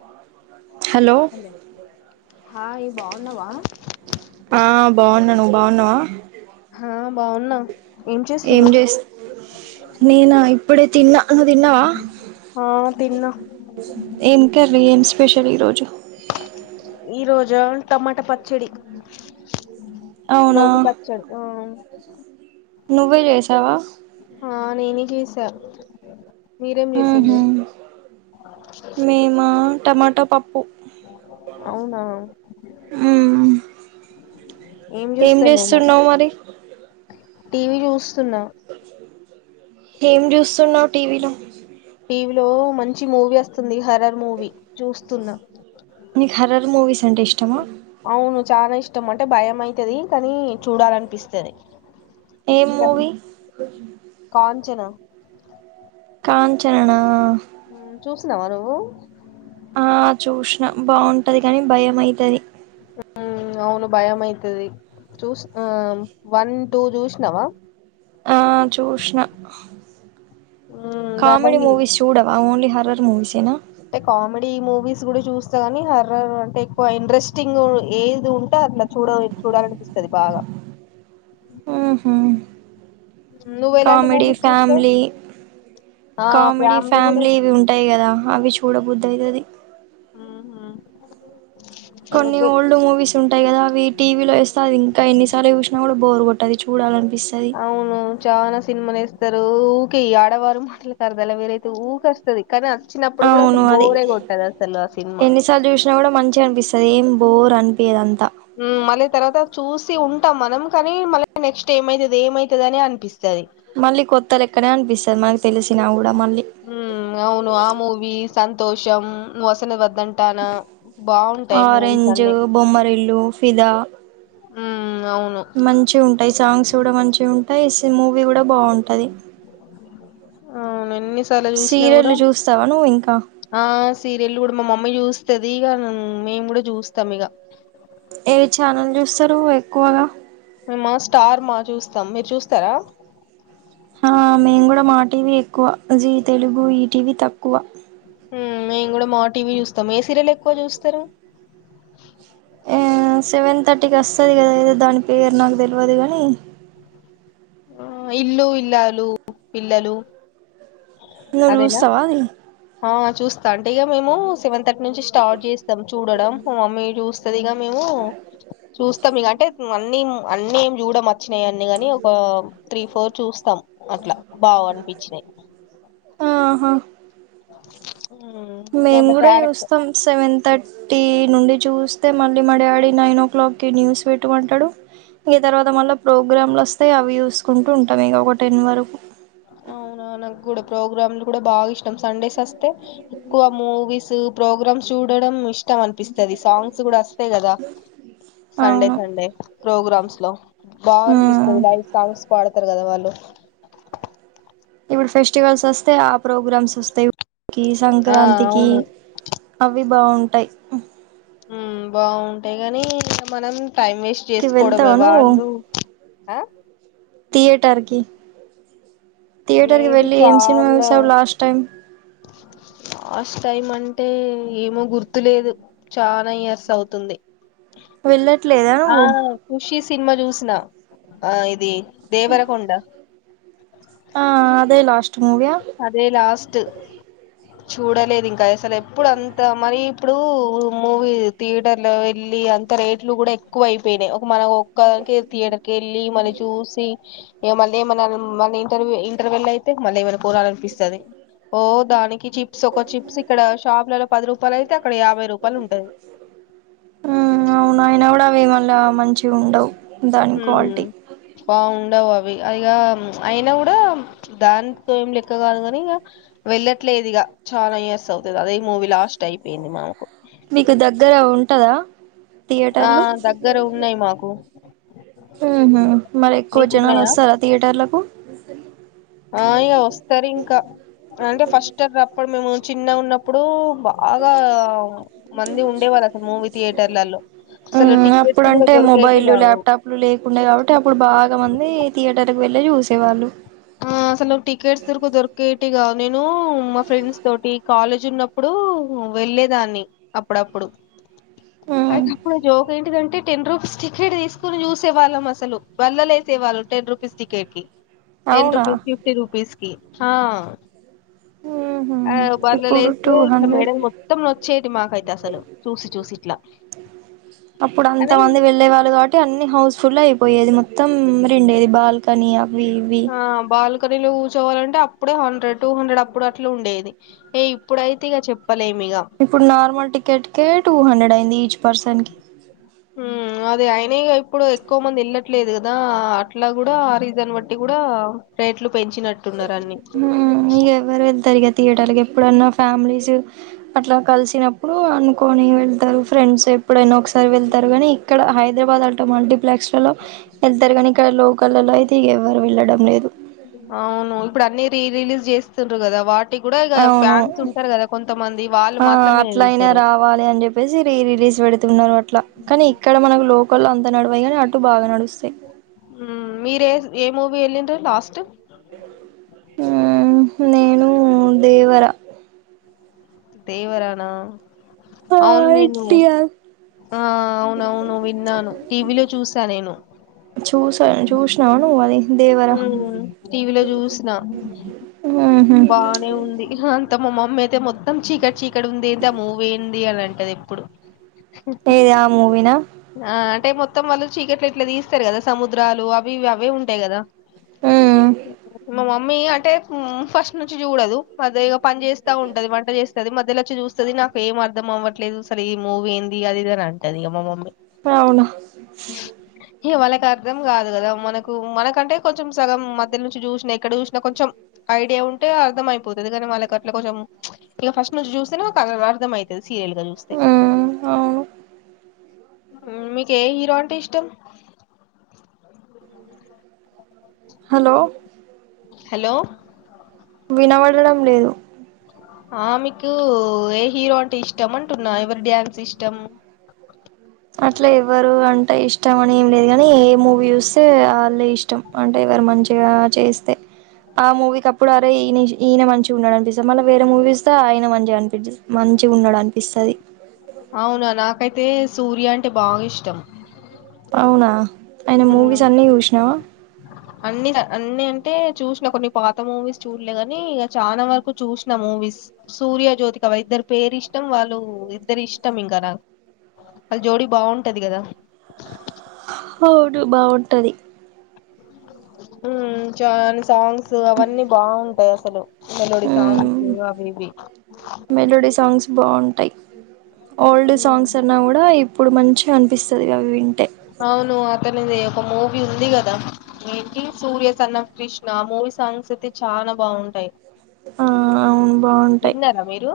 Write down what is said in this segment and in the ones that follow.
అవును hello hi బావున్నావా? బావున్నావా? బావున్నా ఏం జేస్త నేన ఇప్పుడే తిన్నా నువ్ తిన్నావా? ఆ తిన్నా ఏం కర్రీ ఏం స్పెషల్ ఈ రోజు? ఈరోజా టమాటా పచ్చడి. అవునా రోటి పచ్చడి ఆ నువ్వే చేసావా ఆ నేనే గీసా ఉహు మేమ టమాటో ప ప్పు అవునా ఉమ్ ఏం చూస్తున్నావ్ నువ్వు జేస్తూన్నావు మరి? టీవీ చూస్తున్నా. ఏం చూస్తున్నావు టీవీలో? లో మంచి మూవీ వస్తుంది, హర్రర్ మూవీ చూస్తున్నా. మీక్ హర్రర్ మూవీస్ అంటే ఇష్ట అవును చాలా ఇష్టం అంటే భయమయితది కానీ చూడాలనిపిస్తది. ఏం హర్ మూవీ కాంచన కాంచన నా? మ్ చూసినవా నువ్వు? ఆ చూశిన బావుంటది కాని, భయం అయితది. మ్ అవును భయం అయితది. చూసినం వన్, టూ చూశనావా? ఆ చూష్ణ ఉమ్ దాంట్లో కామెడి హి మూవిస్ చూడవా ఓన్లీ హరర్ మూవీస్ ఎనా అంటే కామెడీ మూవీస్ కూడా చూస్తా కానీ, హర్రర్ అంటే ఎక్కువ ఇంట్రెస్టింగ్ ఏది ఉంటే అట్లా చూడవి చూడాలనిపిస్తది బాగా. ఉహుమ్ ఉమ్, నువ్వు ఎలాంటి కామెడి మూవీస్ చూస్తావు ఫ్యామిలీ ఆ కామెడీ కూడా ఫ్యామిలీ ఇవి ఉంటాయి కదా అవి చూడబుద్ది అయితది. ఉహుమ్ కొన్ని ఓల్డ్ మూవీస్ ఉంటాయి కదా. అవి టీవీలో వేస్తే అది ఇంకా ఎన్నిసార్లు చూశినా కూడా బోర్గొట్టది చూడాలని అవును చాలా సినిమాలేస్ వస్తారు ఊకే ఈ ఆడవారు మాటలకి అర్దాలే వేరైతే ఊకె వస్తది. కాద వచ్చినప్పుడు కూడా అవును అసలు అది బోరే కొట్టదు అసలు ఆ సినిమా. ఎన్నిసార్లు చూసినా కూడా మంచిగా అనిపిస్తది ఏం బోర్ అనిపియదు అం ఉమ్ మలే తర్వాత చూసి ఉంటాం మనం కానీ మళ్ళీ నెక్స్ట్ ఏమైతది, ఏమైతది అని అనిపిస్తది. మళ్ళీ కొత్తలెక్కనే అనిపిస్తది మనకి తెలిసినా కూడా మళ్ళీ మ్ అవును ఆ మూవి సంతోషం వసన వ గంటానా బాగుంటాయి మూవీస్ ఆరెంజ్ అన్ని బొమ్మరిల్లు మ్ మంచిగ ఉంటాయి, సాంగ్స్ గూడ మంచి ఉంటాయి, సి మూవీ గూడ బావుంటాది. ఆ మనమ్ ఎన్ని సార్లు చూస్నా గూడ చూస్తావా నువ్వు ఇంకా ఆ సీరియల్ గూడ మా మమ్మీ చూస్ స్తది గ మామ్ మేమ్ గూడ జుస్తాం ఇగ ఏ ఛానల్ చూస్తారు ఎక్కువగా మ స్టార్ మా చూస్తాం మీరు చూస్తారా ఆ మేము గూడ మా టీవే ఎక్కువ జీతెలుగు ఈ టీవీ తక్కువ హ్మ్ మేము గూడ మా టీవీ చూస్తామ్ ఏ సీరియల్ ఎక్కువ చూస్తారు ఆ సెవెన్ థర్టీకి వొస్తది గదా ఏదో దాని పేరు నాకు తెల్వదు గాని ఇల్లు ఇల్లాలు పిల్లలు నువ్వు అదేనా చూస్తావా అది చూస్ అంటే ఇగ మేము సెవెన్ థర్టీ నుంచి స్టార్ట్ చేస్తాం చూడడం మమ్మీ చూస్ సదిగా మేము చూస్తాం ఇగ అంటే అన్నీ అన్నెమ్ చుడం వచ్చినాయి అన్ని గాని ఒక త్రీ ఫోర్ చూస్తాం అట్లా బాగ అనిపిచ్చినాయ్ ఆహా ఉమ్, మేమ్ దాంట్లో గూడ క్యారెక్టర్ చూస్తాం సెవెన్ తర్ట్ టీ నుండి చూస్తే మళ్ళీ మా డాడీ నైన్ ఓ క్లాక్కిి న్యూస్ పెట్టమంటడు ఇగ తర్వాత మళ్ళా ప్రోగ్రామ్లు వొస్తాయి అవి చూసుకుంటూ ఉంటాం ఇగ ఒక టెన్ వరకు అవున్ నా నాగూడ ప్రోగ్రాంలు గూడ బాగ్ ఇష్టం సండేస్ వస్తే ఎక్కువ మూవీస్ ప్రోగ్రామ్స్ చూడడం ఇష్టం అనిపిస్తాది సాంగ్స్ గూడ అస్ తే గదా సండే అవును సండే ప్రోగ్రామ్స్ లో ఉమ్ బాగనిపిస్తది లైవ్ సాంగ్స్ పాడతారు గదా వాళ్ళు ఇపుడు ఫెస్టివల్స్ వొస్తే ఆ ప్రోగ్రామ్స్ వొస్తాయి కి ఆ సంక్రాంతికి అవును అవి బావుంటాయి ఉమ్ బాగుంటాయి గానీ మనం టైమ్ వేస్ట్ కి వెళ్తావా చేసుకోవడమే నువ్వు వాళ్ళు థియేటర్ కి థియేటర్ కి లేదు వెళ్ళి ఏం సినిమా చాలా చూసావు లాస్ట్ టైం లాస్ట్ టైం అంటే ఏమో గుర్తులేదు చాన ఇయర్స్ అవుతుంది వెళ్ళ ఆ ఖుషి సినిమా చూసినా ఆ ఇది దేవరకొండ ఆ అదే లాస్ అదే లాస్ట్ చూడలేదు ఇంకా అసలు ఎప్పుడు అంత మరి ఇప్పుడు మూవీ థియేటర్ లో వెళ్ళి అంత రేట్లు గూడ ఎక్కువ అయిపోయినాయి ఒక మన ఒక్కదానికి థియేటర్కి వెళ్ళి మళ్ళీ చూసి ఇగ మన లెవ్ మన మన ఇంటర్వ్యూ ఇంటర్వేల్ అయితే మళ్ళీ ఏమైనా కోనాలనిపిస్తాది ఓ దానిక్ కి చిప్స్ ఒక చిప్స్ ఇక్కడ షాప్లలో పది రూపాయలు అయితే అక్కడ యాభై రూపాయలు ఉంటది మ్ అవున అయినా గూడ అవి మళ్ళ మంచిగ ఉండవు దాని ఉమ్ క్వాల్టీ బాగుండవు అవి ఇగ అయినా గూడ దాంతే ఏం లెక్క గాదు గాని ఇగ వెళ్ళట్లేదు ఇగ చాలా ఇయర్స్ అవుతది అదే మూవీ లాస్ట్ అయిపోయింది మాకు మీకు దగ్గర ఉంటదా ఆ థియేటర్లు దగ్గర ఉన్నాయి మాకు మ్ హ్మ్ మరి ఎక్కువ జనాలు మీకున్నాయా వస్తారా థియేటర్లకు అయ్యా వొస్తారు ఇంకా అంటే ఫస్ట్ టై అప్పుడు మేము చిన్నగ ఉన్నప్పుడూ బాగా మంది ఉండేవాళ్ళ అసలు మూవీ థియేటర్లలో అసలు మ్మ్ టికెట్స్ గూడ అప్పుడంటే దొర మొబైల్ ల్యాప్టాప్ లు లేకుండా కాబట్టి అప్పుడు బాగా మంది థియేటర్కి వెళ్ళి చూసేవాళ్ళు ఆ అసలు టికెట్స్ రూప్ దొరికేటిగ నేను మా ఫ్రెండ్స్ తోటి కాలేజ్ ఉన్నప్పుడూ వెళ్ళేదాన్ని అప్పుడప్పుడు మ్మ్ అయితే అప్పుడు జోక్ ఏంటిదం టి టెన్ రూపీస్ టికెట్ తీసుకోని చూసేవాళ్ళం అసలు బళ్లలేేసేవాళ్లు టెన్ రూపీస్ టికెట్ కి టెన్ అవునా రూపీస్ ఫిఫ్టీ రూపీస్కి హ ఊహు ఆ ఇప్పుడు టూ బల్లలేస్తే ఇట్లా హండ్రెడ్ మెడలు మొత్తం నోచ్చేది మాకైతే అసలు చూసి చూసి ఇట్లా కానీ అప్పుడంతమంది వెళ్ళేవాళ్ళు కాబట్టి అన్ని హౌస్ ఫుల్ అయి పోయేది మొత్తం రెండే బాల్కనీ అవి ఇవి బల్కనిలో కూర్చోవాలంటే అప్పుడే హండ్రెడ్ టూ హండ్రెడ్ అప్పుడు అట్లా ఉండేది ఇగ ఇప్పుడయితే ఇగ చె ఇప్పుడు నార్మల్ టికెట్కే టూ హండ్రెడ్ అయింది ఈచ్ పర్సన్ కి హుం అదే అయన ఇగ ఇప్పుడు ఎక్కువ మందేళ్ళట్లేదు కదా అట్లా కూడా ఆ రీజన్ బట్టి కూడా రేట్లు పెంచినట్టున్నారు అన్ని హుమ్ ఇగ ఏవ్వరు వెల్తరిగ థియేటర్ ఎప్పుడన్నా ఫ్యామిలీసూ అట్లా కలిసినప్పుడు అనుకొని వెళ్తారు ఫ్రెండ్స్ ఎప్పుడైనా ఒక్సారి వెళ్తారు గని ఇక్కడ హైదరాబాద్ ఆటో మల్టీప్లెక్స్ లో ఎళ్తారు కానీ ఇక్కడ లోకల్ లో అయితే ఇగఎవ్వరు వెళ్లడం లేదు అవును ఇప్పుడు అన్ని రీ రిలీజ్ చేస్తుండ్రు కదా వా టి కూడా ఇగ అవును ఫ్యాన్స్ ఉంటారు కదా కొంతమంది వాళ్ళు ఆ మాత్రమే ఎళ్తురు ల్స్ పెడుతున్నారు అట్లా కాని ఇక్కడ మనకు లోకల్ అంతా నడివయ్ గాని అటు బాగా నడుస్తాయి మూవి ఎలిండ్రు లాస్ట్ ఉమ్ నేను దేవర దేవరానా ఆ అవ్ను నేను ఎన్టీఆర్ ఆ అవ్నవును విన్నాను టీవీలో చూసా నేను తనను చూస్నావ నువ్ అది దేవర ఉహ్మ్ టీవీలో చూసిన మ్మ్ హ్మ్ బానే ఉంది అంత మామ్మ మ్మి అయితే మొత్తం చీకట్ చీకటుంది ఏంది ఆ మూవ్ ఎంది అని అంటది ఎప్పుడు ఏది ఆ మూవినా ఆ అంటే మొత్తం వాళ్ళు చీకట్ల ఇట్లా తీస్తారు కదా సముద్రాలు అవి ఇవి అవే ఉంటాయ్ కదా మ్మ్ మామమ్ మ్మీ అంటే ఫస్ట్ నుంచి చూడదు మధ్యగా పని చేస్తా ఉంటది వంట చేస్తది మధ్యలచ్చి చూస్తది నాకు ఏం అర్ధం అవ్వట్లేదు అసలే మూవీ ఏంది అది ఇదిని అంటది ఇగ మా మమ్మీ అవున ఇగ వాళ్ళకి అర్థం కాదు కదా మనకు మనకంటే కొంచెం సగం మధ్యల్నుంచి చూసిన ఇక్కడ చూసిన కొంచెం ఐడియా ఉంటే అర్దంమైపోతది అది కాని వాళ్ళకట్లా కొంచెం ఇగ ఫస్ట్ నుంచి చూస్తనే లకు అర్థంమయితది సీరియల్ గా చూస్తే మ్మ్ అవును మీకే ఎ హీరో అంటే ఇష్టం హలో హలో వినబడడం లేదు ఆ మీకు ఏ హీరో అంటే ఇష్టం అంటున్నా ఎవర్ డ్యాన్స్ ఇష్టం అట్లేవ్వరు అంటే ఇష్టం అని ఏం లేదు కానీ ఏ మూవీ చూస్తే వాళ్ళే ఇష్టం అంటే ఎవరు మంచిగా చేస్తే ఆ మూవీకి అప్పుడు అరే ఈయ ఈయన ఆ ఆ మూవికప్పుడు అరె ఇన మంచిగా ఉన్నాడు అనిపిస్తది మళ్ళ వేరే మూవీస్ చూస్త ఆయన మంచిగా అనిపించింది మం మంచిగున్నడనిపిస్తది అవునా నాకైతే సూర్య అంటే బాగిష్టం అవునా ఆయన మూవీస్ అన్ని చూశ్నవా అన్నిగ అన్ని అంటే చూశ్ననా కొన్ని పాత మూవీస్ చూడలేగాని ఇక చానా వరకు చూసిన మూవీ మూవీస్ సూర్య జ్యోతిక వారిద్దరి పేరిష్టం వాళ్ళు ఇద్దరు ఇష్టం ఇంకా నాకు వాళ్ళ జోడి బాగుంటది కదా అవును బాగుంటది ఉహ్ చానా సాంగ్స్ అవన్నీ బాగుంటాయి అసలు మెలోడీ మ్మ్ సాంగ్స్ అవివి బావుంటై ఓల్డ్ సాంగ్స్ అన్నా గుడా ఇప్పుడ్ మంచిగా అనిపిస్తది అవి విన్ ఔను అతనిదేవ్ ఒక మూవీ ఉంది గదా Surya son of Krishna movie songs ఐతే చాన బాగుంటై ఆ అవును బాగుంటాయి విన్నరా మిరూ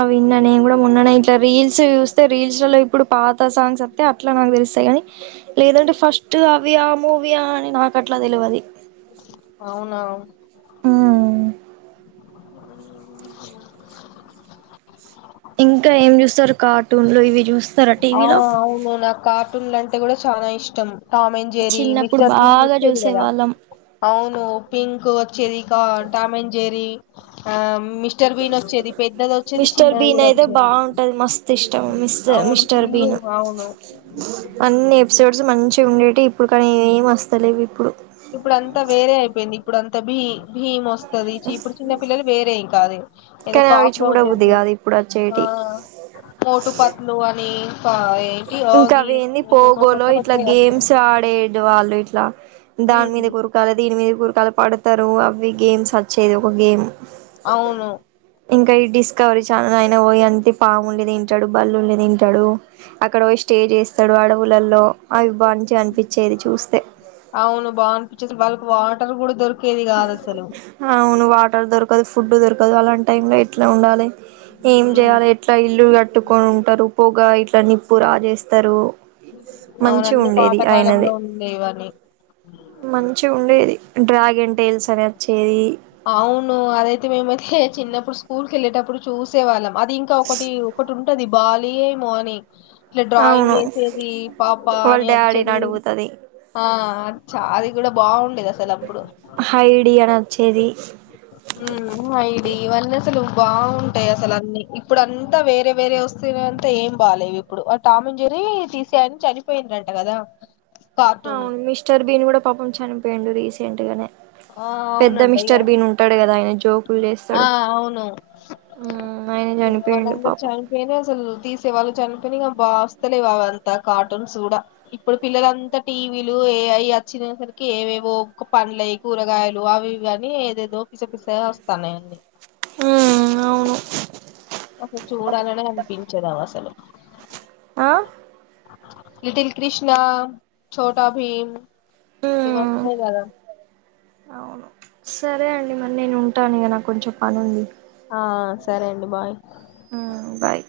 అ విన్న నేన్ గుడా మొన్ననే ఇట్లా రీల్స్ యూస్తే రీల్స్ లల్లా ఇప్పుడు పాత సాంగ్స్ అత్తే అట్లా నాక్దెల్స్తై గనీ లేదంటే ఫస్ట్ అవ్వియా మూవీయా అని నాకట్లా దెలవది ఔనా ఉమ్ ఇంకా ఏం జూస్తరు కార్టూన్లో ఇవి జూస్త్ ఆ ఔను నక్కార్టుంలంటే గుడా చానా ఇష్టం టామెంజేరి చిన్నప్పుడు మిస్టర్ బీన్ బాగా నొచ్చేది చూసే గదా వాళ్ళం ఔను పింక్ ఒచ్చేదికా టామెంజేరీ ఆమ్ మిస్టర్ చిన్నది బీన్ కూడా ఐతే వచ్చేది బావుంటది మస్త్ ఇష్టం మిస్ అవును మిస్టర్ ఫుల్లు బీన్ అవును అన్నేప్సోడ్స్ మంచ్ ఉండేటియు ఇప్పుడ్ కానీ ఏం అస్తలేవిప్పుడు ఇప్పుదంతా వేరే ఐపోయింది ఇప్పుదంతా భీ భీమ్ ఒస్తదీ చీప్డూ చిన్న పిల్లలీ వేరే ఇంక అది ఎదొ కానీ అవి కాక్రోజెస్ చూడబుద్ది కాదు ఇప్పుడు ఆ వచ్చేటివి మోటుపట్లు అనీ ఇంకవ్వేంది పోగోలో కొత్త ఇట్లా కొత్తవి వస్తాయి గేమ్స్ ఆడేడ్ వాళ్ళిట్లా ఉమ్ దాన్మీదకురకాలే దీన్నీదకుకాలే పడ్తరూ అవ్వి గేమ్స్ చ్చేద్ ఒక గేమ్ అవును ఇంకా ఈ డిస్కవరీ ఛానల్ లయిన వోయి అంటి పాముల్ని తింటడు బల్లుల్ని దింటడు అక్కడ వోయ్ స్టే జేస్తడు అడవులల్లో అవ్ బన్చ్ అన్పి ఔను బావున్పేచ్స్ వాళ్ళక్ వాటర్ గూడ దొరికేది గాదసలు టర్ దొరకదు ఫుడ్ దొరకదు అలాంట్టైంలో ఎట్లా ఉండాలే ఏం ఉమ్ జెయ్యాలే ఎట్లా ఇల్లులు గట్టుకోనుంటరు పొగ ఇట్లా నిప్పు రాజేస్తారు అవును అన్ని మంచిగుండేది ఐనది పాతకాలంలో ఉండేవని మంచిగుండేది డ్రాగేన్ టేల్స్ అని అచ్చేది ఔను అదైతే మేమైతే చిన్నప్పుడు స్కూల్కెళ్ళేటప్పుడు చూసేవాళ్ళం అది ఇంకా ఒకటి ఒకటుంటది బాలియేమో అనీ ఇట్లా డ్రాయింగ్ అవును ఏసేది పాప్పా వాళ్ళ అనీ డాడీని అచ్చేది అడుగుతది ఆ చ్చా అది గుడా బావుండేది అసలప్పుడు హైడి అని వచ్చేది బావుంటయ్ అసలన్నీ ఇప్పుడంతా వేరే వేరే ఒస్తేనే అంతా ఏం బాలేేవిప్పుడు ఆ టామెన్జేరీ ర్రీ తీసేయనా చనిపోయిండంట గదా ఔన్ మిస్టర్ బీన్ గూడ పాపం చనిపోయిండూ రీసెంట్ గనే ఆ పెద్ద అవునంట ఇగ మిస్టర్ బీన్ ఉంటాడ్ గదా ఐనే ఆ ఔను మ్మ్ ఆయన ఇగ చనిపోయిండు వాళ్ళందర్ పాపం చనిపోయిండ్రు అసల్ తీసేవల్ చని పెని బాస్తలే అవంతా కార్టూన్స్ గూడ ఇప్పుడ్ పిల్లలంతా టీవీలు ఏఐ అచ్చి తిన సరికీ ఏవేవో ఒక్క పండ్లై కూరగాయలు అవీ వనీ ఏదేదో పిసపిసగా ఒస్త్ స్తనయండి ఉమ్ ఔను అసల్ చూడాలనే అన్పించదావఅసలు ఆ లిటిల్ క్రిష్ణా చోటా భీమ్ మ్మ్ ఇవోస్తాయ్ గదా అవును సరే అండి మరి నేను ఉంటాను ఇగా నాకు కొంచెం పనుంది ఆ సరే అండి బాయ్ ఉమ్ బాయ్